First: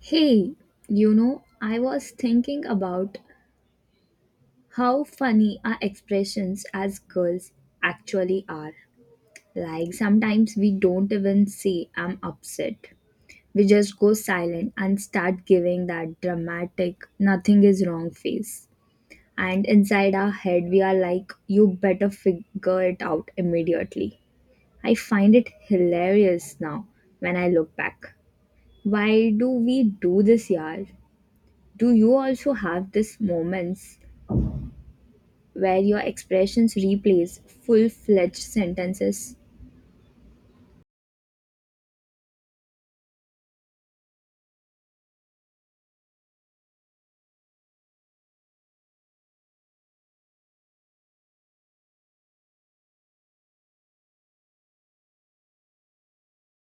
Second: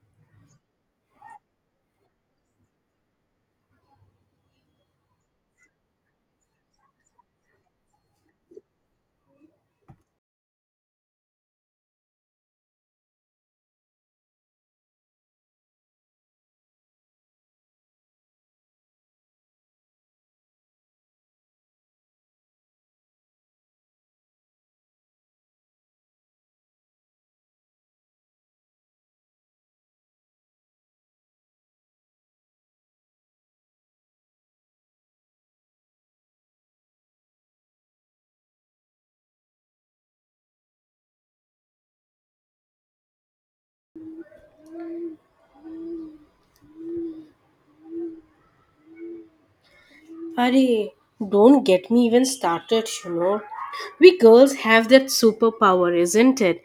Hey, you know, I was thinking about how funny our expressions as girls actually are. Like, sometimes we don't even say, I'm upset. We just go silent and start giving that dramatic, nothing is wrong face. And inside our head, we are like, you better figure it out immediately. I find it hilarious now when I look back. Why do we do this, yaar? Do you also have these moments where your expressions replace full fledged sentences? Arey, don't get me even started. We girls have that superpower, isn't it?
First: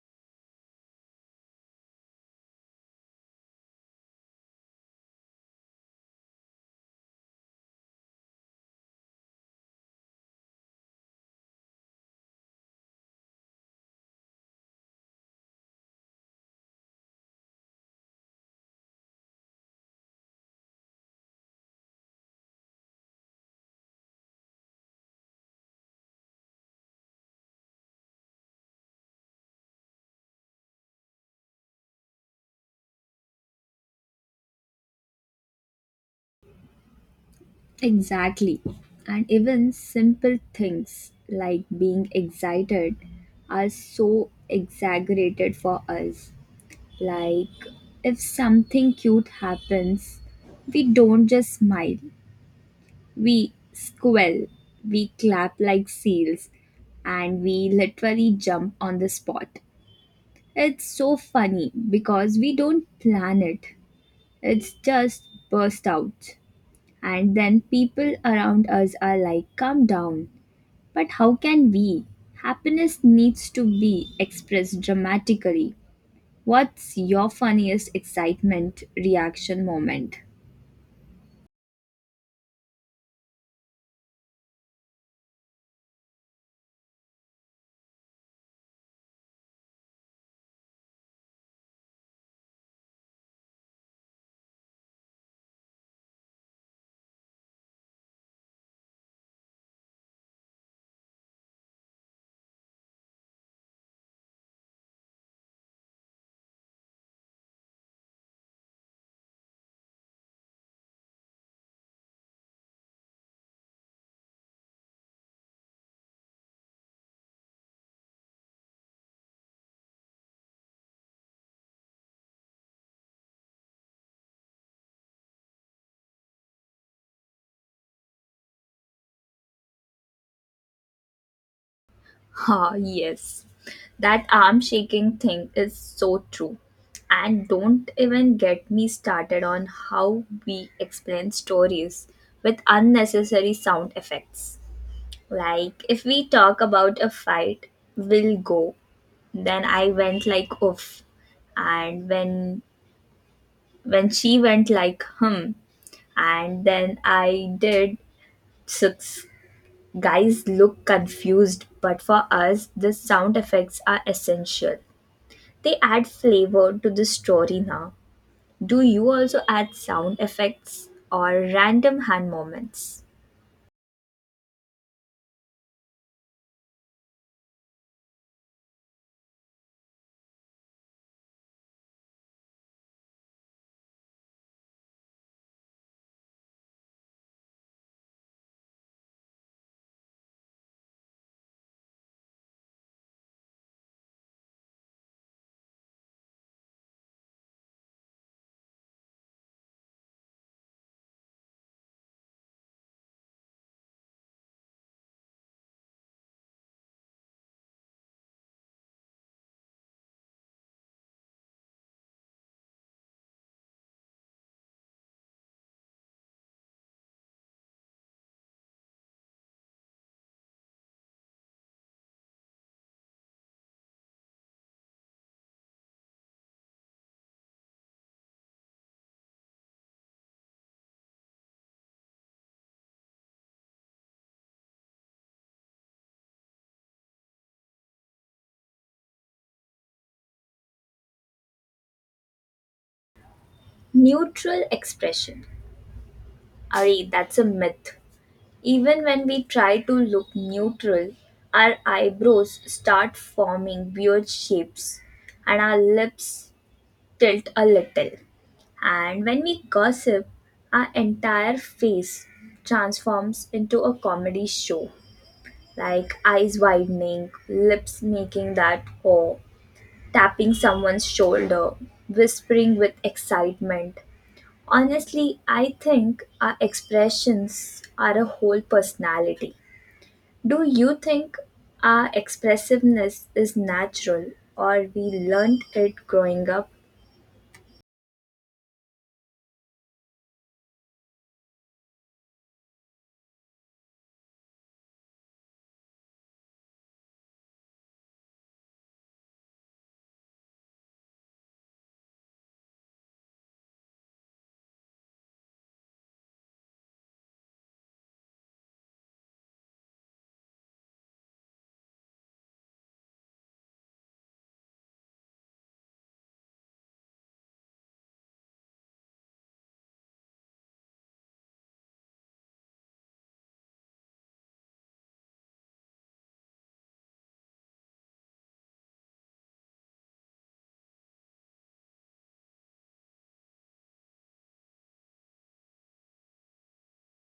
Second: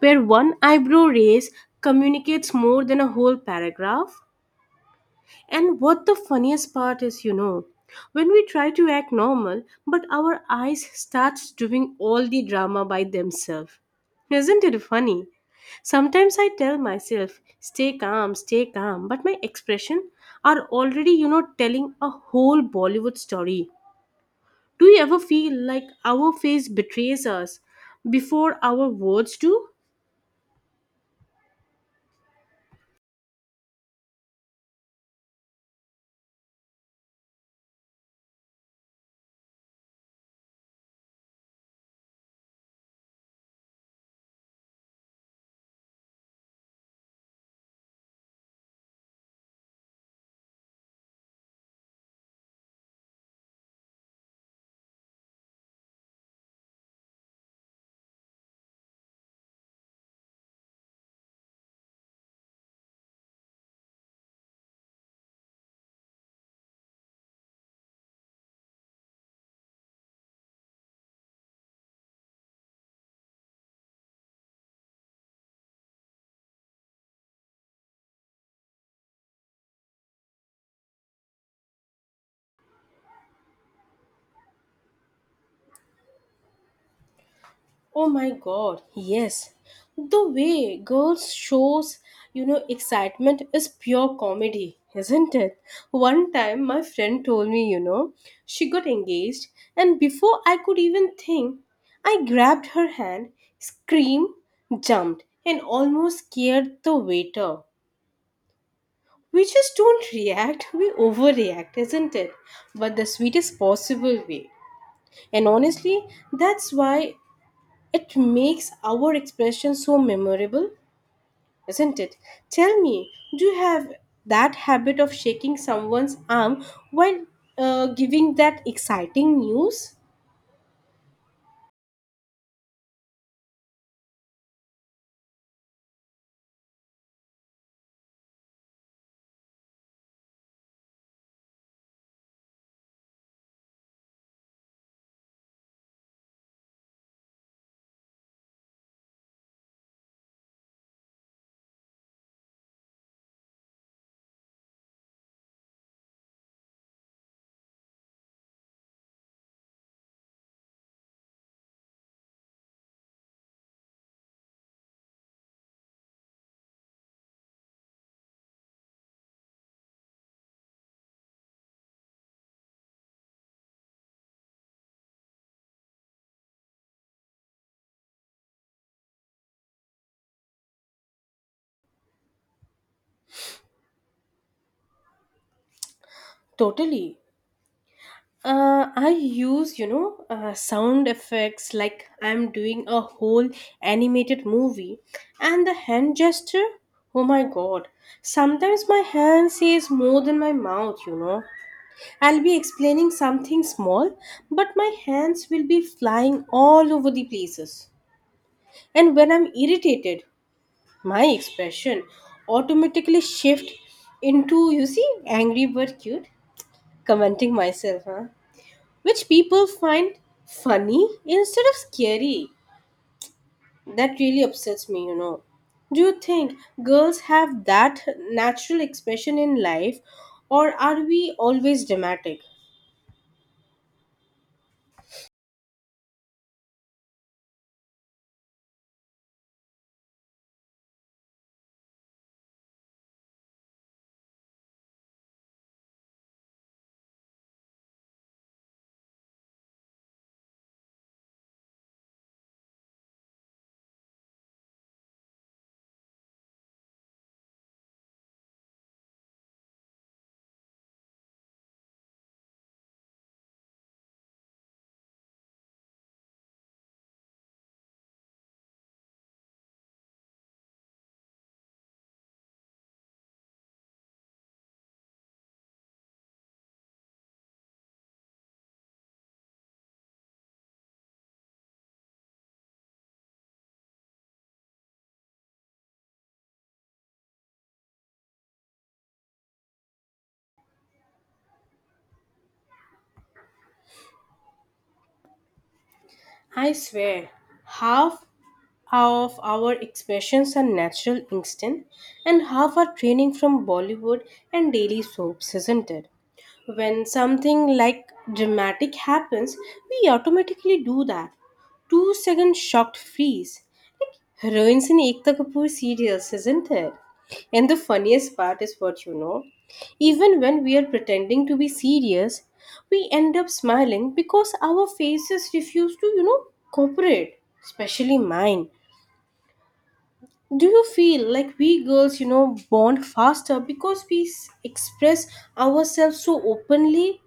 Where one eyebrow raise communicates more than a whole paragraph. And what the funniest part is, when we try to act normal, but our eyes starts doing all the drama by themselves. Isn't it funny? Sometimes I tell myself, stay calm, but my expression are already, telling a whole Bollywood story. Do you ever feel like our face betrays us before our words do? Exactly. And even simple things like being excited are so exaggerated for us. Like, if something cute happens, we don't just smile, we squall, we clap like seals, and we literally jump on the spot. It's so funny because we don't plan it. It's just burst out. And then people around us are like, calm down. But how can we? Happiness needs to be expressed dramatically. What's your funniest excitement reaction moment? Oh my god, yes. The way girls shows, excitement is pure comedy, isn't it? One time my friend told me, she got engaged, and before I could even think, I grabbed her hand, screamed, jumped and almost scared the waiter. We just don't react, we overreact, isn't it? But the sweetest possible way. And honestly, that's why it makes our expression so memorable, isn't it? Tell me, do you have that habit of shaking someone's arm while giving that exciting news? Ah, yes. That arm shaking thing is so true. And don't even get me started on how we explain stories with unnecessary sound effects. Like, if we talk about a fight, we'll go. Then I went like oof. And when she went like hmm. And then I did six. Guys look confused, but for us, the sound effects are essential. They add flavor to the story now. Do you also add sound effects or random hand movements? Totally. I use, sound effects like I'm doing a whole animated movie, and the hand gesture. Oh my god. Sometimes my hand says more than my mouth. I'll be explaining something small, but my hands will be flying all over the places. And when I'm irritated, my expression automatically shift into, you see, angry but cute, commenting myself, huh? Which people find funny instead of scary. That really upsets me. Do you think girls have that natural expression in life, or are we always dramatic? Neutral expression. Ari, that's a myth. Even when we try to look neutral, our eyebrows start forming weird shapes and our lips tilt a little. And when we gossip, our entire face transforms into a comedy show, like eyes widening, lips making that oh, tapping someone's shoulder, whispering with excitement. Honestly, I think our expressions are a whole personality. Do you think our expressiveness is natural or we learned it growing up? I swear, half of our expressions are natural instinct, and half are training from Bollywood and daily soaps, isn't it? When something like dramatic happens, we automatically do that. 2-second shocked freeze. Heroines in Ekta Kapoor serials, isn't it? And the funniest part is what. Even when we are pretending to be serious, we end up smiling because our faces refuse to, cooperate, especially mine. Do you feel like we girls, bond faster because we express ourselves so openly?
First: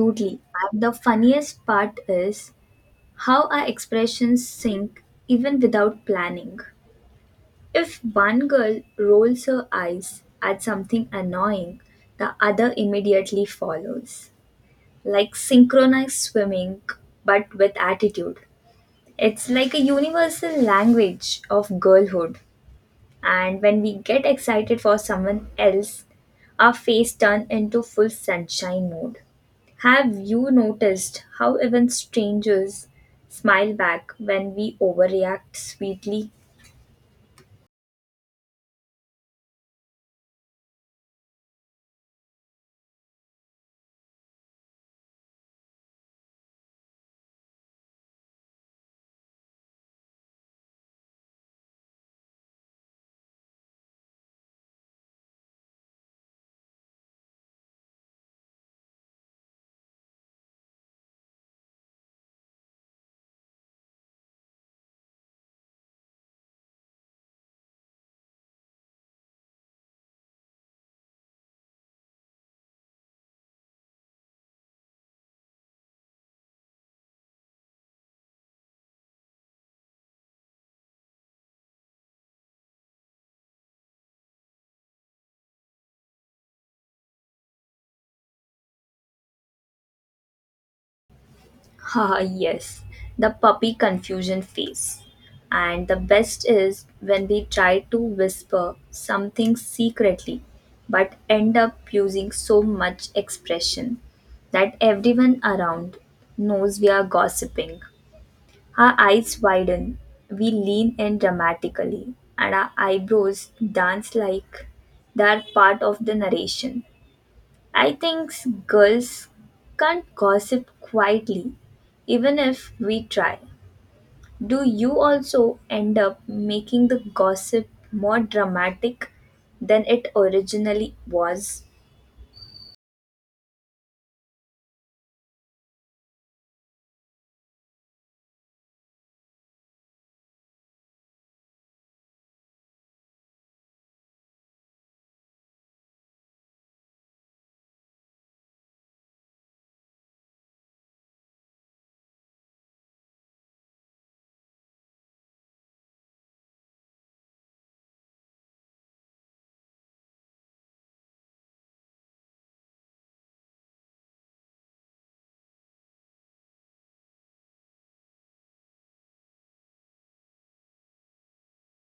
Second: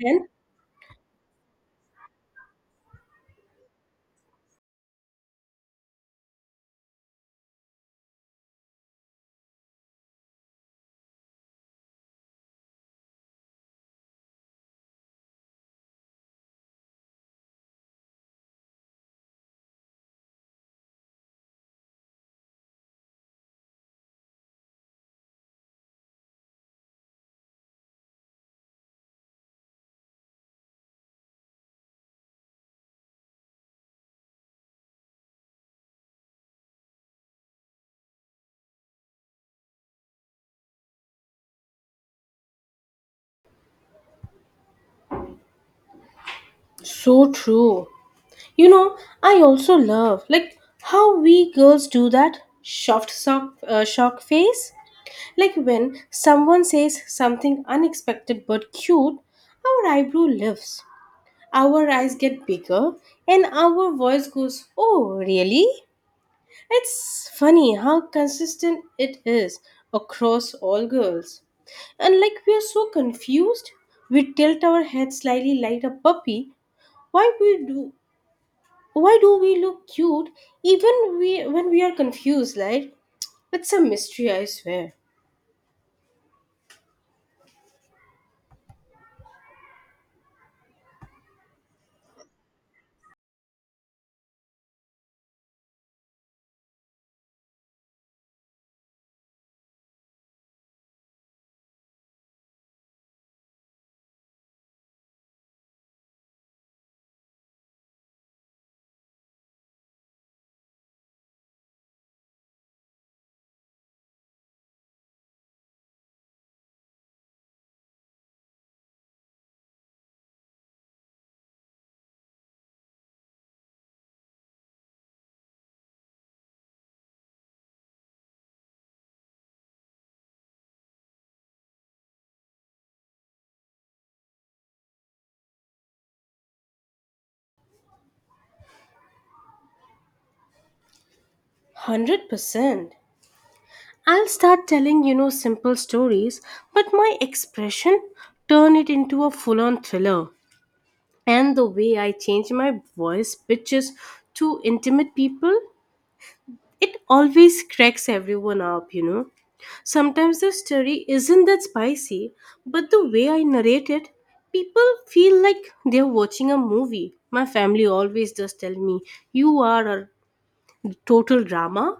And And the funniest part is how our expressions sync even without planning. If one girl rolls her eyes at something annoying, the other immediately follows. Like synchronized swimming, but with attitude. It's like a universal language of girlhood. And when we get excited for someone else, our face turns into full sunshine mode. Have you noticed how even strangers smile back when we overreact sweetly? so true. I also love like how we girls do that shock face. Like when someone says something unexpected but cute, our eyebrow lifts, our eyes get bigger, and our voice goes, oh, really? It's funny how consistent it is across all girls. And like we are so confused, we tilt our head slightly like a puppy. Why we do why do we look cute even we when we are confused, like it's a mystery, I swear. one Ah, yes, the puppy confusion phase. And the best is when we try to whisper something secretly but end up using so much expression that everyone around knows we are gossiping. Our eyes widen, we lean in dramatically, and our eyebrows dance like they are part of the narration. I think girls can't gossip quietly, even if we try. Do you also end up making the gossip more dramatic than it originally was? Hundred percent. I'll start telling, simple stories, but my expression turn it into a full-on thriller. And the way I change my voice pitches to intimate people, it always cracks everyone up. Sometimes the story isn't that spicy, but the way I narrate it, people feel like they're watching a movie. My family always does tell me, you are a total drama.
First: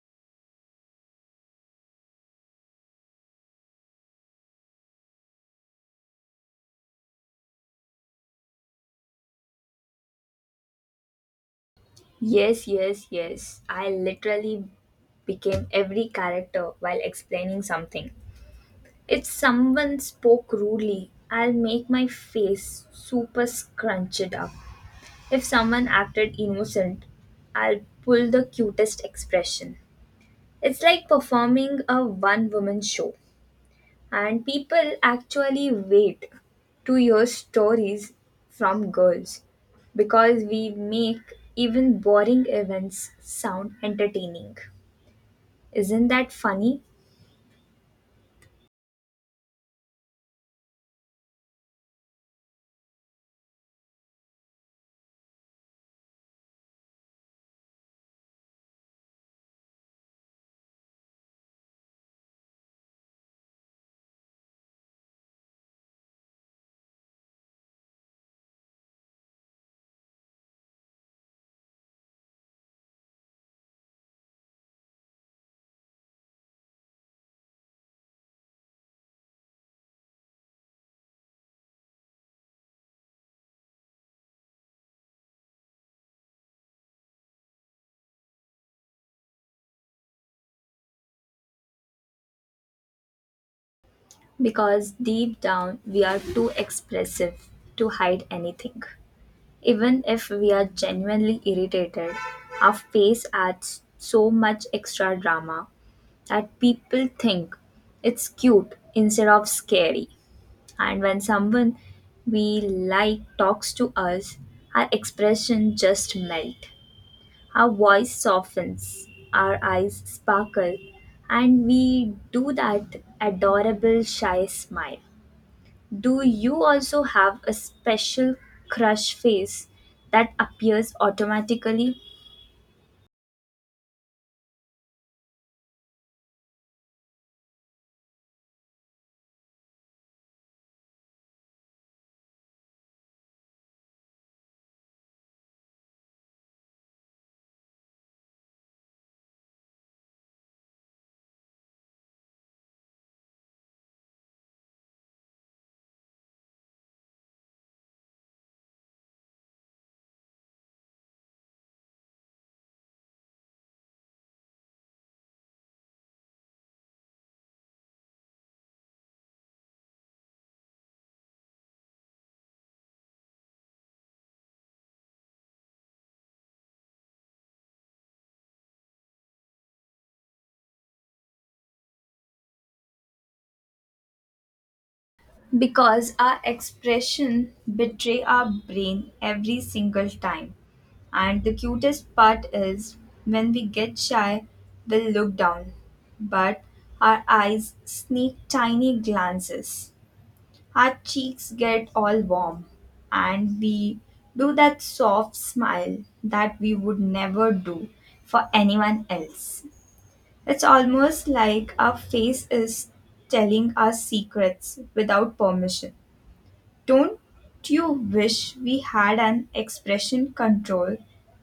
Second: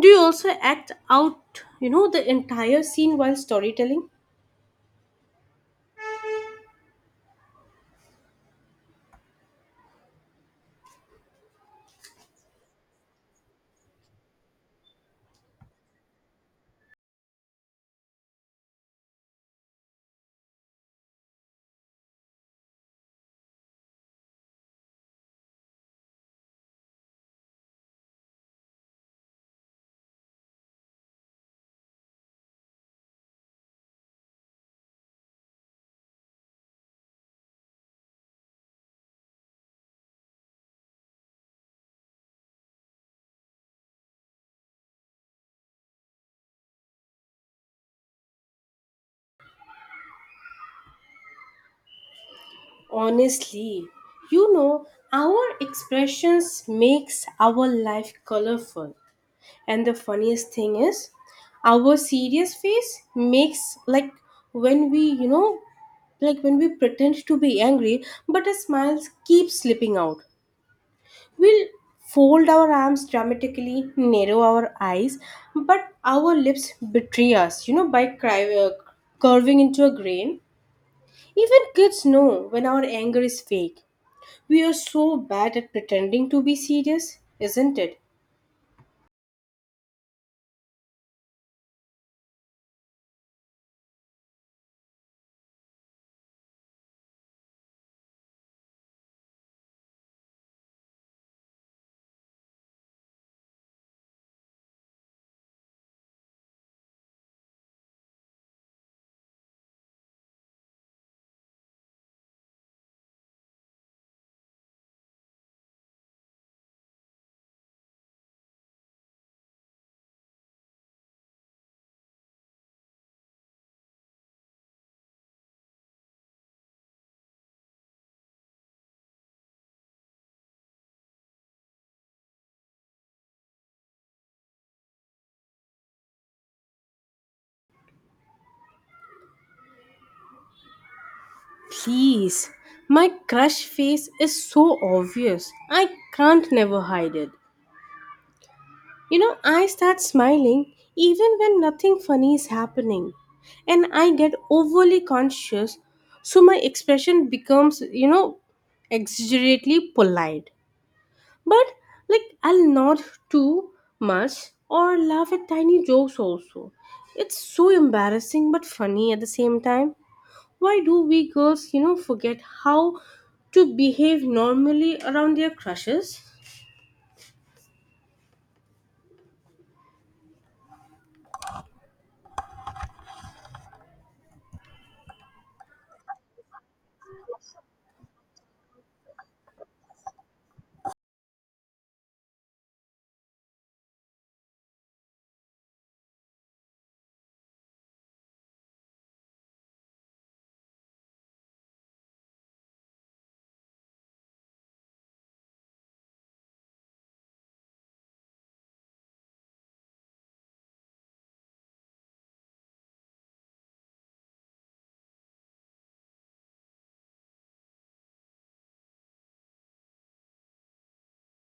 Do you also act out, the entire scene while storytelling? Yes, yes, yes. I literally became every character while explaining something. If someone spoke rudely, I'll make my face super scrunched up. If someone acted innocent, I'll pull the cutest expression. It's like performing a one woman show, and people actually wait to hear stories from girls because we make even boring events sound entertaining. Isn't that funny? Honestly, you know, our expressions makes our life colorful. And the funniest thing is, our serious face makes like when we, like when we pretend to be angry, but a smile keeps slipping out. We'll fold our arms dramatically, narrow our eyes, but our lips betray us, by curving into a grin. Even kids know when our anger is fake. We are so bad at pretending to be serious, isn't it? Because deep down, we are too expressive to hide anything. Even if we are genuinely irritated, our face adds so much extra drama that people think it's cute instead of scary. And when someone we like talks to us, our expression just melt. Our voice softens, our eyes sparkle, and we do that adorable shy smile. Do you also have a special crush face that appears automatically? Please, my crush face is so obvious. I can't never hide it. You know, I start smiling even when nothing funny is happening. And I get overly conscious, so my expression becomes, exaggeratedly polite. But, like, I'll nod too much or laugh at tiny jokes also. It's so embarrassing but funny at the same time. Why do we girls, forget how to behave normally around their crushes? Because our expression betray our brain every single time. And the cutest part is when we get shy, we look down, but our eyes sneak tiny glances. Her cheeks get all warm, and we do that soft smile that we would never do for anyone else. It's almost like our face is telling us secrets without permission. Don't you wish we had an expression control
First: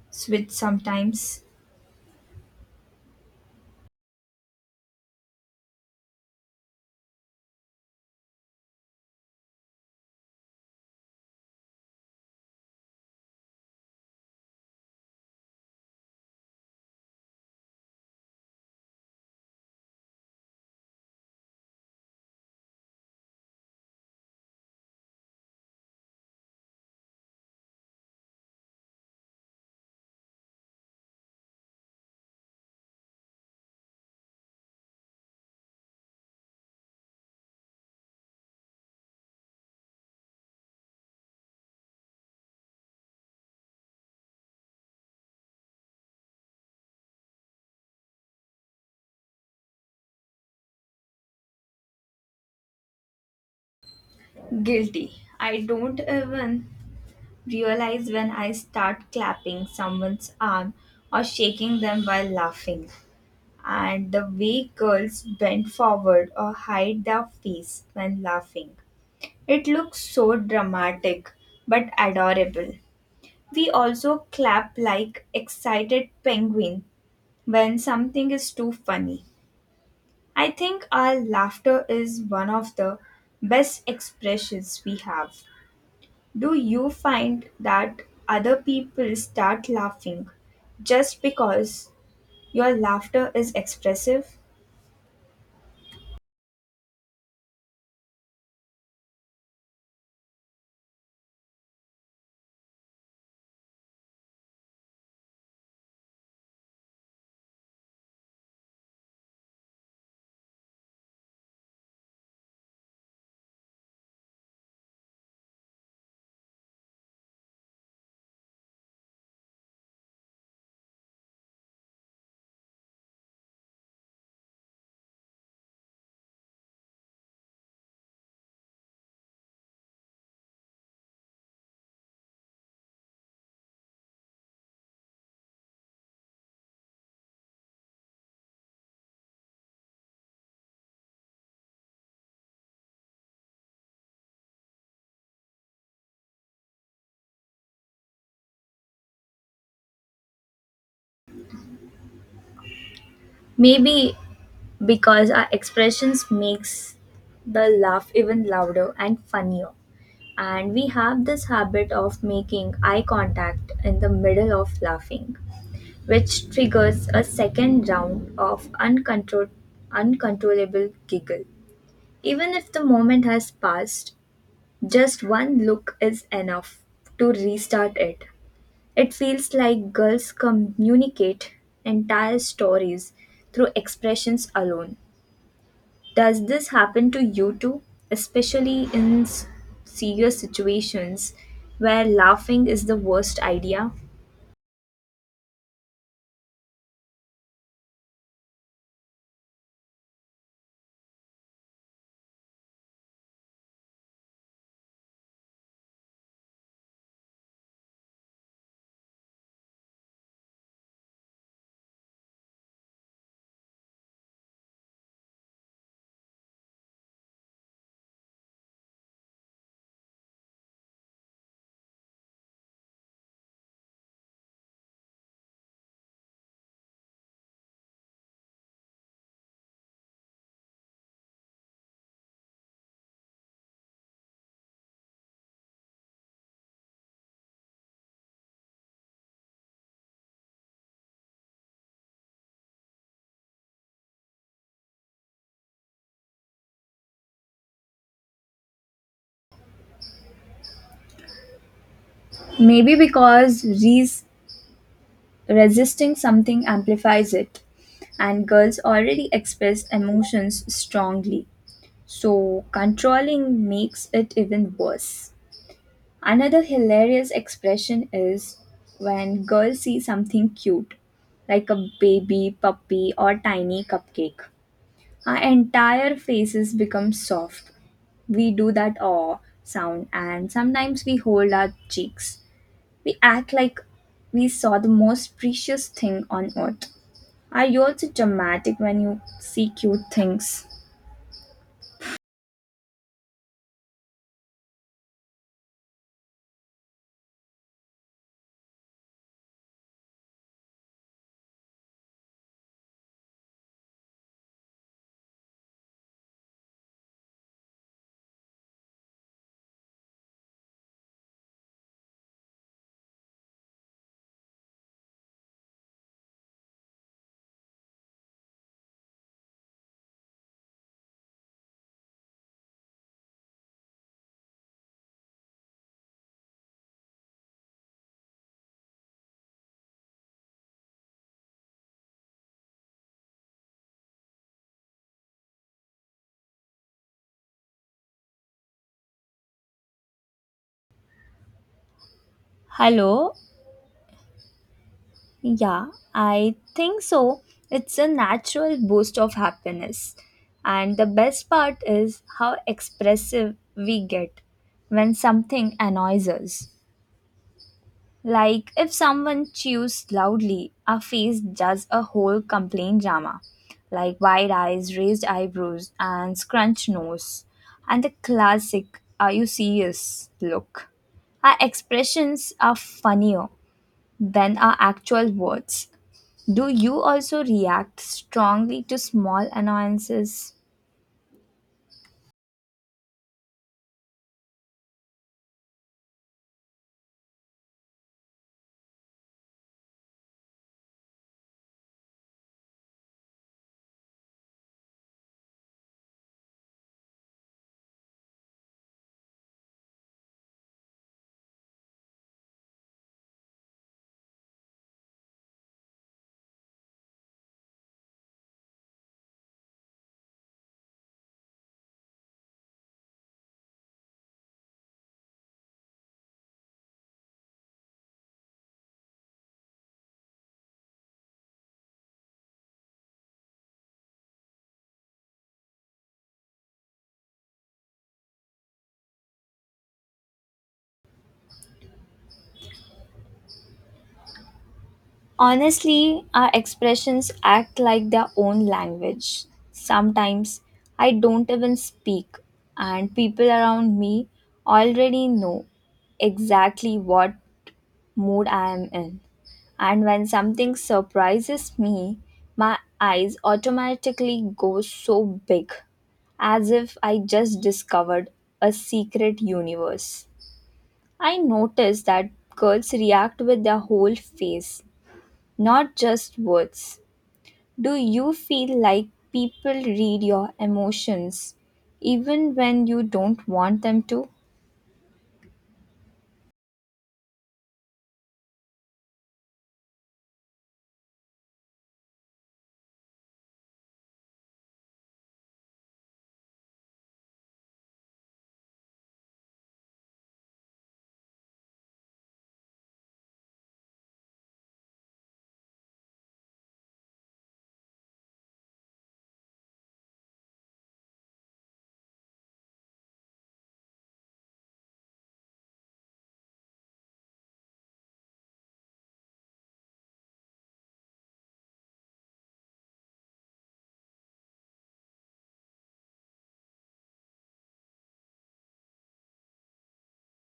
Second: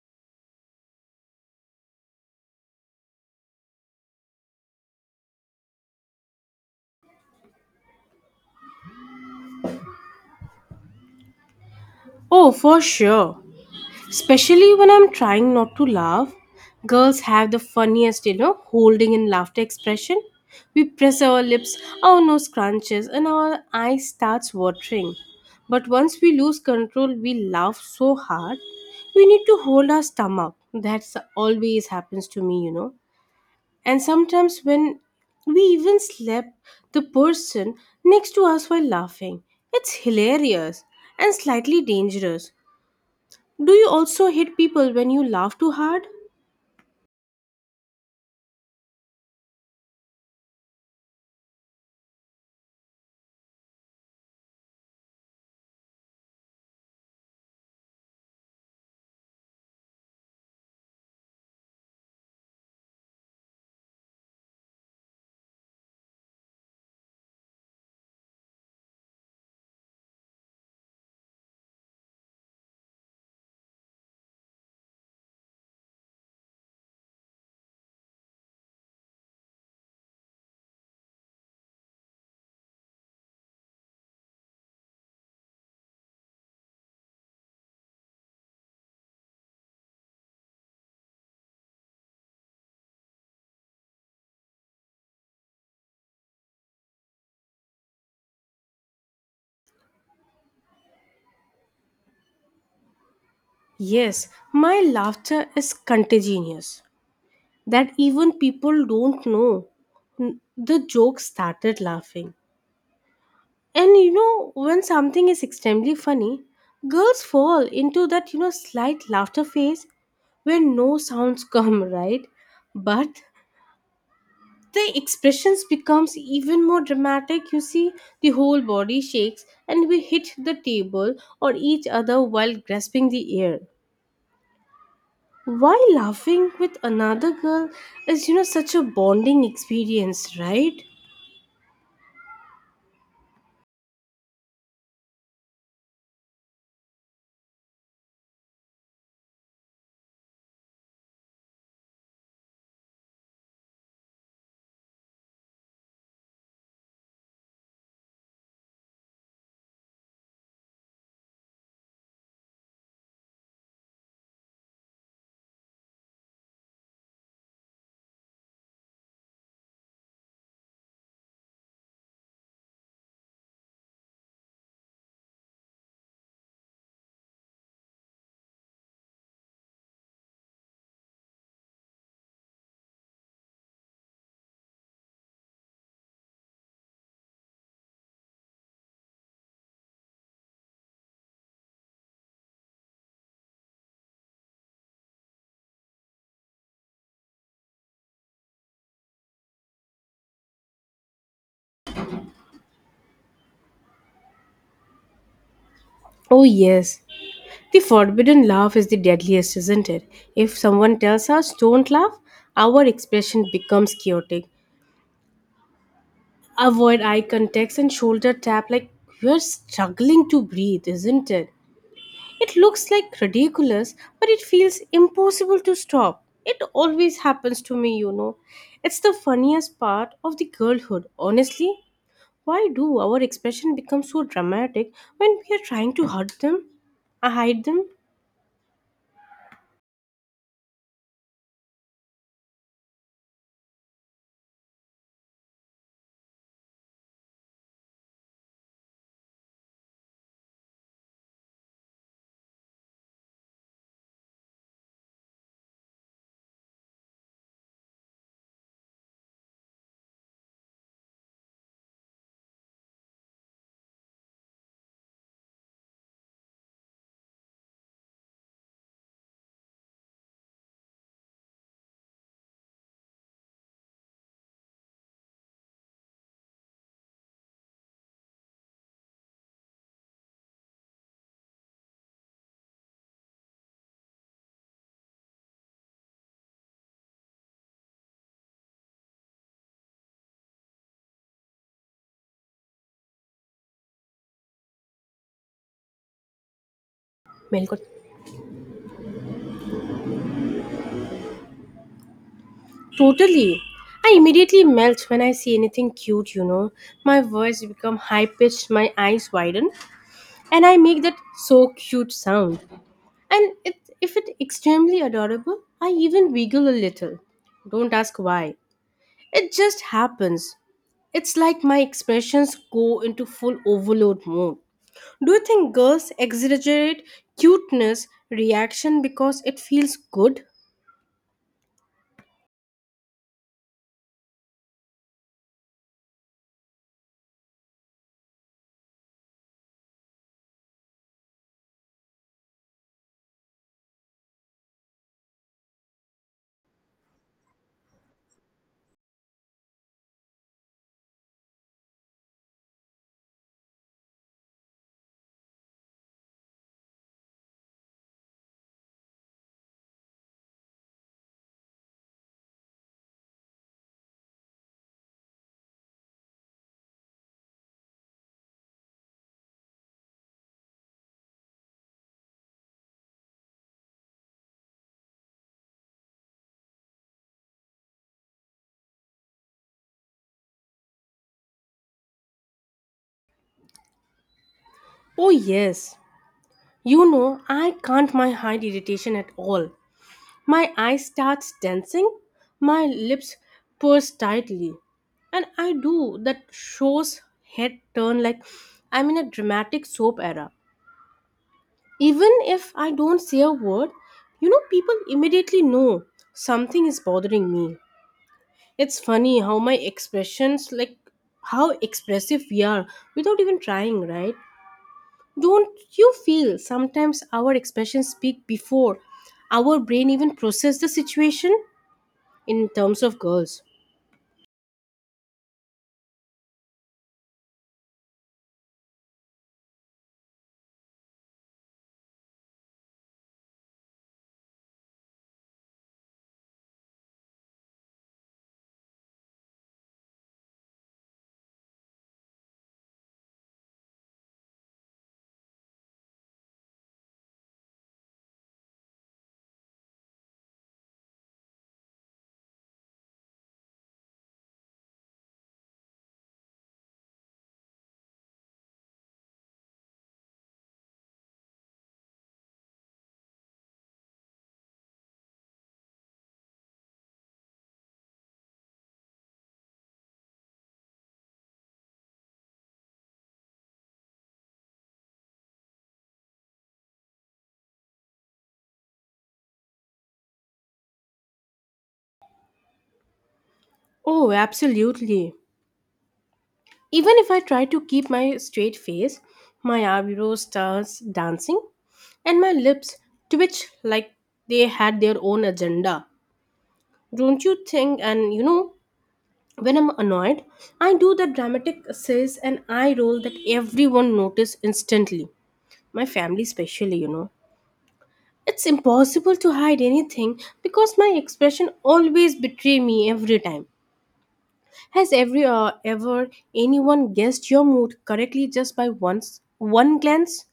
switch sometimes? Oh, for sure. Especially when I'm trying not to laugh, girls have the funniest, holding in laughter expression. We press our lips, our nose crunches, and our eyes starts watering. But once we lose control, we laugh so hard. We need to hold our stomach. That's always happens to me. And sometimes when we even slap the person next to us while laughing, it's hilarious and slightly dangerous. Do you also hit people when you laugh too hard? Guilty. I don't even realize when I start clapping someone's arm or shaking them while laughing. And the way girls bend forward or hide their face when laughing. It looks so dramatic but adorable. We also clap like excited penguin when something is too funny. I think our laughter is one of the best expressions we have. Do you find that other people start laughing just because your laughter is expressive? Yes, my laughter is contagious. That even people don't know. The joke started laughing. And when something is extremely funny, girls fall into that, slight laughter phase where no sounds come, right? But the expressions becomes even more dramatic, you see, the whole body shakes and we hit the table or each other while grasping the air. Why laughing with another girl is such a bonding experience, right? Maybe because our expressions makes the laugh even louder and funnier. And we have this habit of making eye contact in the middle of laughing, which triggers a second round of uncontrollable giggle. Even if the moment has passed, just one look is enough to restart it. It feels like girls communicate entire stories through expressions alone. Does this happen to you too, especially in serious situations where laughing is the worst idea? Oh, yes. The forbidden laugh is the deadliest, isn't it? If someone tells us don't laugh, our expression becomes chaotic. Avoid eye contacts and shoulder tap like we're struggling to breathe, isn't it? It looks like ridiculous, but it feels impossible to stop. It always happens to me. It's the funniest part of the girlhood, honestly. Why do our expression become so dramatic when we are trying to hurt them? I hide them? Maybe because resisting something amplifies it, and girls already express emotions strongly. So, controlling makes it even worse. Another hilarious expression is when girls see something cute, like a baby, puppy, or tiny cupcake. Our entire faces become soft. We do that aw sound and sometimes we hold our cheeks. We act like we saw the most precious thing on earth. Are you also dramatic when you see cute things? Melgot. Totally. I immediately melt when I see anything cute. My voice become high pitched, my eyes widen, and I make that so cute sound. And if it's extremely adorable, I even wiggle a little. Don't ask why. It just happens. It's like my expressions go into full overload mode. Do you think girls exaggerate cuteness reaction because it feels good? Hello, yeah, I think so. It's a natural boost of happiness. And the best part is how expressive we get when something annoys us. Like if someone chews loudly, our face does a whole complaint drama, like wide eyes, raised eyebrows, and scrunched nose, and the classic "Are you serious?" look. Our expressions are funnier than our actual words. Do you also react strongly to small annoyances? Oh, yes. I can't my hide irritation at all. My eyes start dancing, my lips purse tightly, and I do that show's head turn like I'm in a dramatic soap era. Even if I don't say a word, people immediately know something is bothering me. It's funny how my expressions, like how expressive we are without even trying, right? Don't you feel sometimes our expressions speak before our brain even process the situation? In terms of girls. Honestly, our expressions act like their own language. Sometimes I don't even speak, and people around me already know exactly what mood I am in. And when something surprises me, my eyes automatically go so big, as if I just discovered a secret universe. I noticed that girls react with their whole face, not just words. Do you feel like people read your emotions even when you don't want them to? Oh, absolutely. Even if I try to keep my straight face, my eyebrows starts dancing and my lips twitch like they had their own agenda. Don't you think? And when I'm annoyed, I do that dramatic says and eye roll that everyone notice instantly. My family especially. It's impossible to hide anything because my expression always betray me every time. Has ever anyone guessed your mood correctly just by once one glance?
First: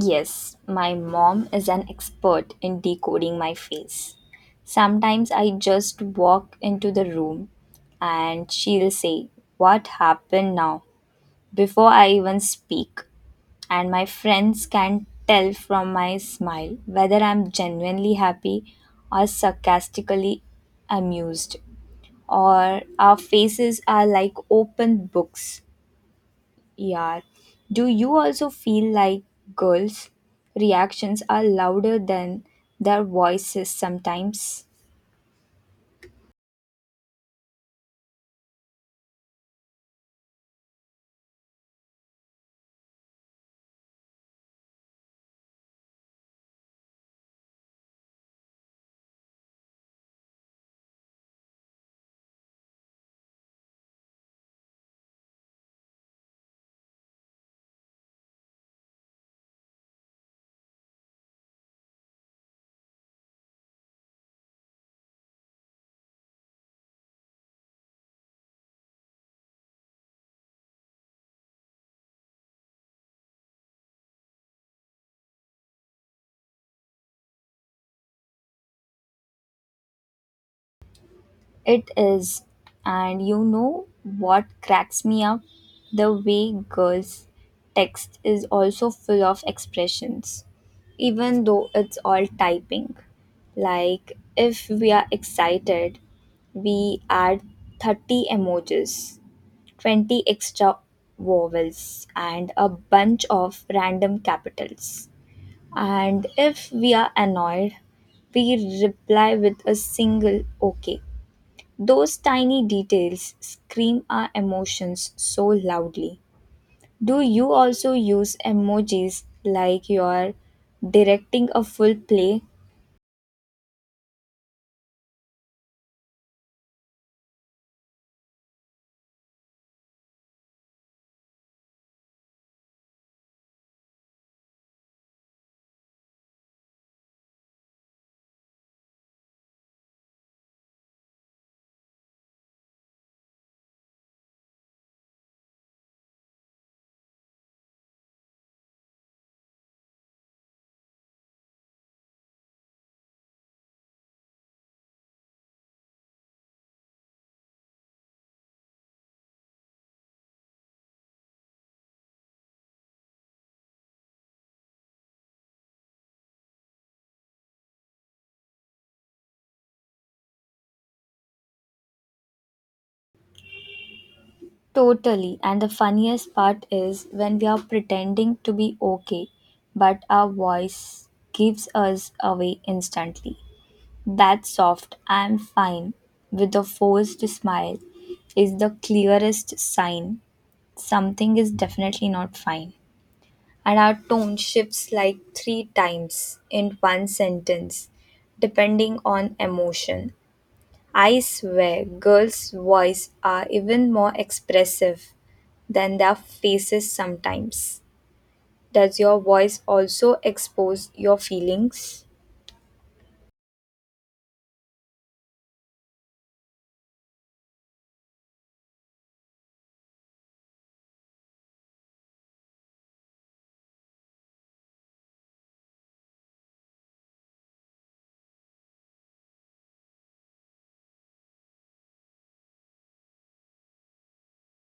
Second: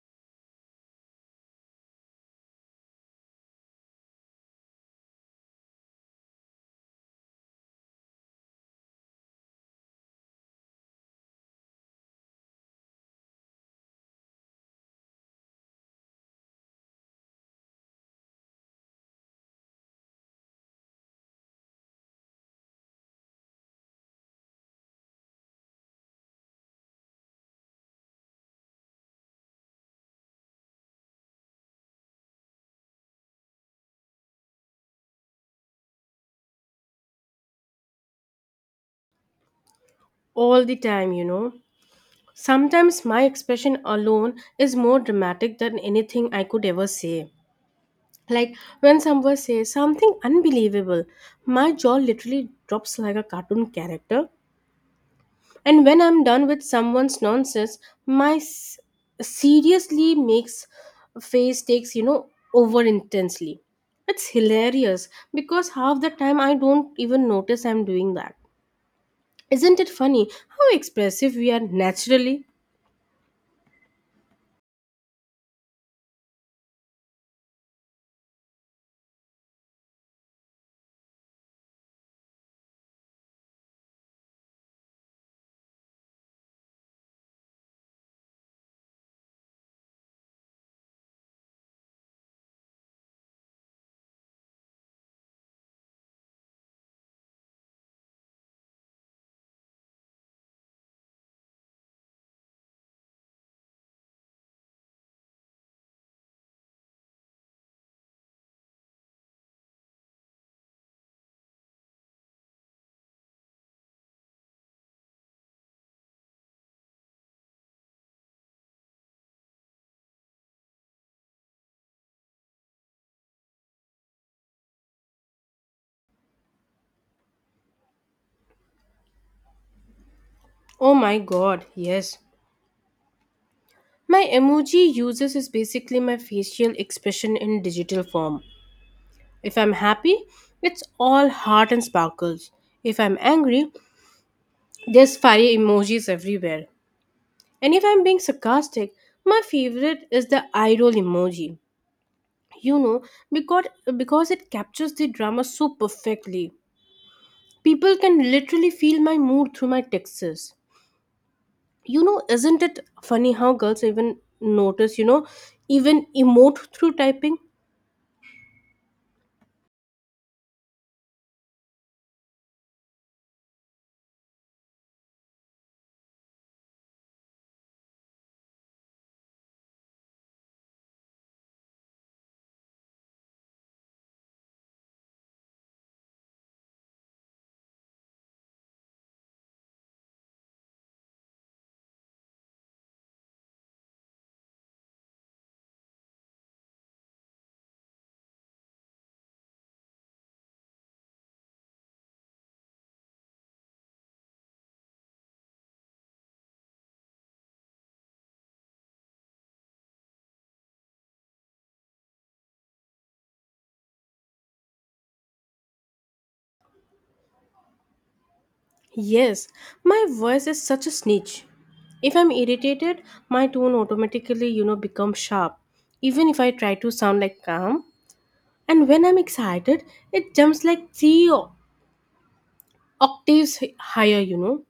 Yes, my mom is an expert in decoding my face. Sometimes I just walk into the room and she'll say, what happened now? Before I even speak. And my friends can tell from my smile whether I'm genuinely happy or sarcastically amused, or our faces are like open books. Yeah. Do you also feel like girls' reactions are louder than their voices sometimes? All the time. Sometimes my expression alone is more dramatic than anything I could ever say. Like when someone says something unbelievable, my jaw literally drops like a cartoon character. And when I'm done with someone's nonsense, my s- seriously makes face takes, over intensely. It's hilarious because half the time I don't even notice I'm doing that. Isn't it funny how expressive we are naturally? It is. And you know what cracks me up? The way girls' text is also full of expressions, even though it's all typing. Like, if we are excited, we add 30 emojis, 20 extra vowels, and a bunch of random capitals. And if we are annoyed, we reply with a single OK. Those tiny details scream our emotions so loudly. Do you also use emojis like you're directing a full play? Oh my god, yes. My emoji uses is basically my facial expression in digital form. If I'm happy, it's all heart and sparkles. If I'm angry, there's fire emojis everywhere. And if I'm being sarcastic, my favorite is the eye roll emoji. You know, because because it captures the drama so perfectly. People can literally feel my mood through my texts. Isn't it funny how girls even notice, even emote through typing? Totally. And the funniest part is when we are pretending to be okay, but our voice gives us away instantly. That soft, I'm fine, with a forced smile, is the clearest sign something is definitely not fine. And our tone shifts like three times in one sentence, depending on emotion. I swear, girls' voices are even more expressive than their faces sometimes. Does your voice also expose your feelings? Yes, my voice is such a snitch. If I'm irritated, my tone automatically, becomes sharp, even if I try to sound like calm. And when I'm excited, it jumps like 3 octaves higher, you know.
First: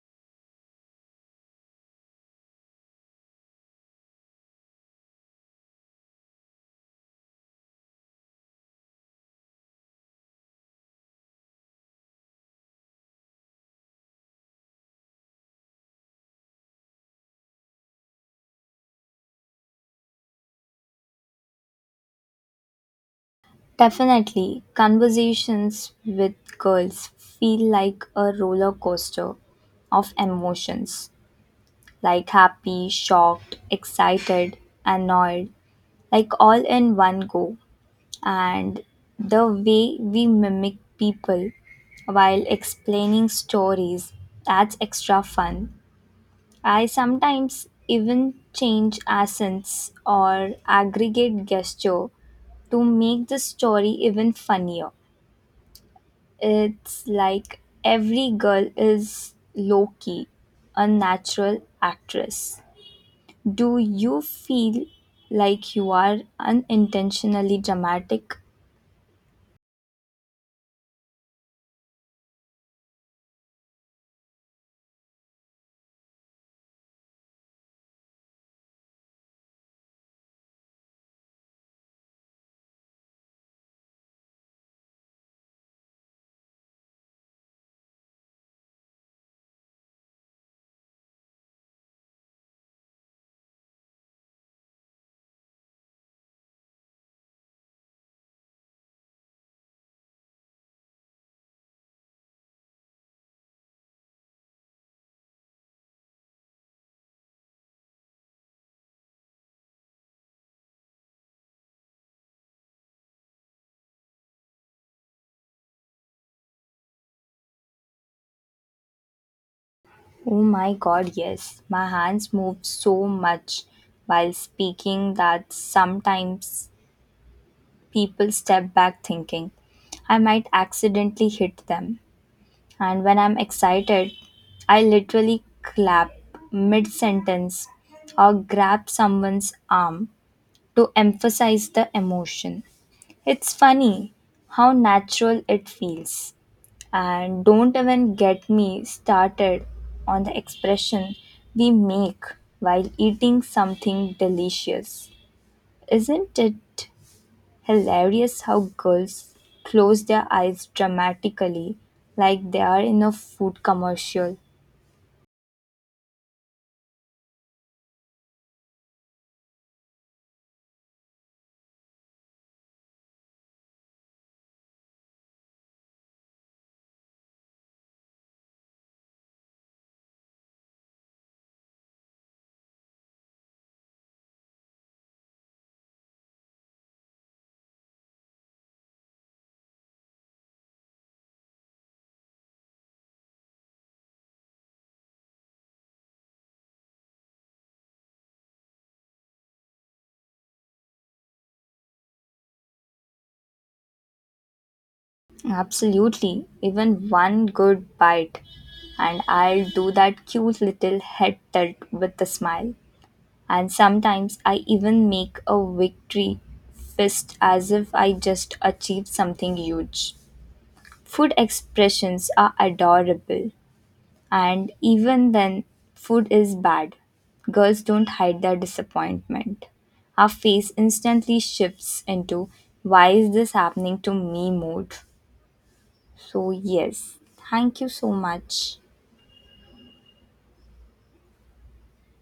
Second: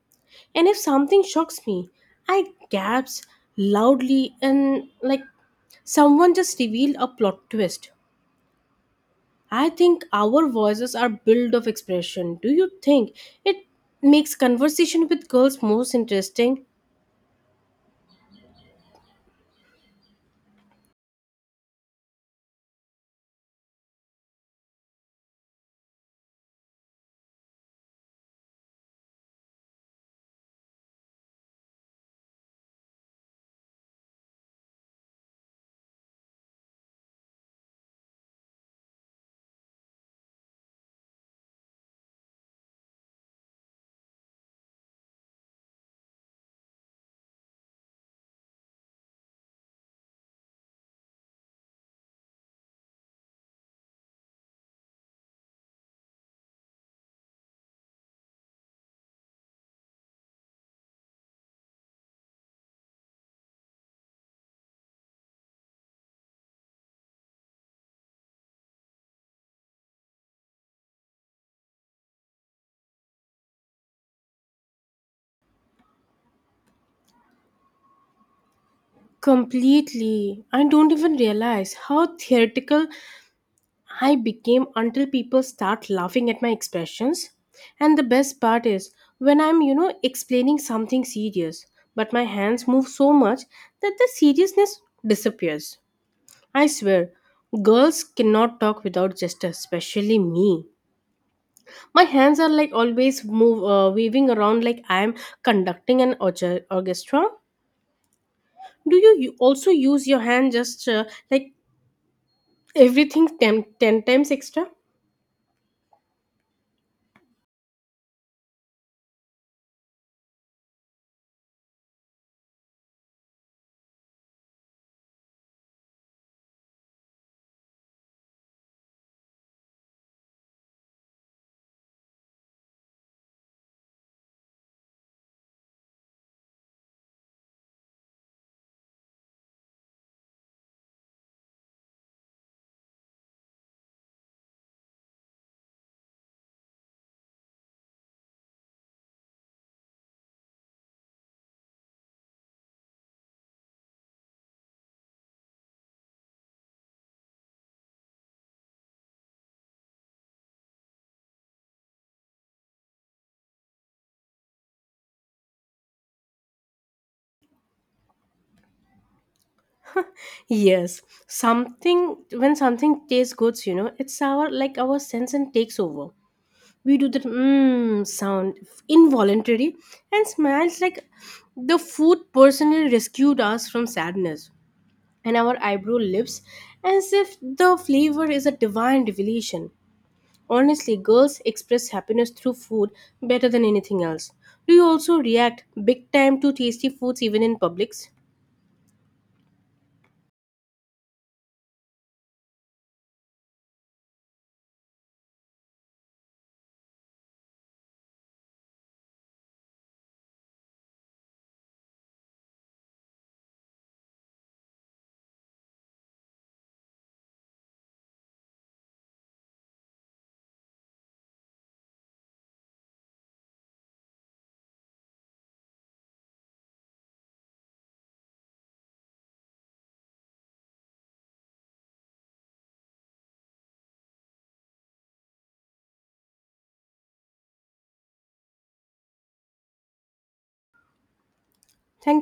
And if something shocks me, I gasp loudly and like someone just revealed a plot twist. I think our voices are built of expression. Do you think it makes conversation with girls most interesting? Definitely, conversations with girls feel like a roller coaster of emotions, like happy, shocked, excited, annoyed, like all in one go. And the way we mimic people while explaining stories, that's extra fun. I sometimes even change accents or aggregate gesture to make the story even funnier. It's like every girl is low key, a natural actress. Do you feel like you are unintentionally dramatic? Completely. I don't even realize how theatrical I became until people start laughing at my expressions. And the best part is when I'm, explaining something serious, but my hands move so much that the seriousness disappears. I swear, girls cannot talk without gesture, especially me. My hands are like always move waving around like I'm conducting an orchestra. Do you also use your hand just like everything ten times extra? Oh my god, yes. My hands moved so much while speaking that sometimes people step back thinking I might accidentally hit them. And when I'm excited, I literally clap mid sentence or grab someone's arm to emphasize the emotion. It's funny how natural it feels. And don't even get me started on the expression we make while eating something delicious. Isn't it hilarious how girls close their eyes dramatically like they are in a food commercial? Yes, something when something tastes good, it's our sense and takes over. We do that mmm sound involuntary and smells like the food personally rescued us from sadness. And our eyebrow lifts as if the flavor is a divine revelation. Honestly, girls express happiness through food better than anything else. Do you also react big time to tasty foods even in publics? Absolutely, even one good bite, and I'll do that cute little head tilt with a smile. And sometimes I even make a victory fist as if I just achieved something huge. Food expressions are adorable, and even then, food is bad. Girls don't hide their disappointment. Our face instantly shifts into why is this happening to me mode. So, yes, thank you so much. Thank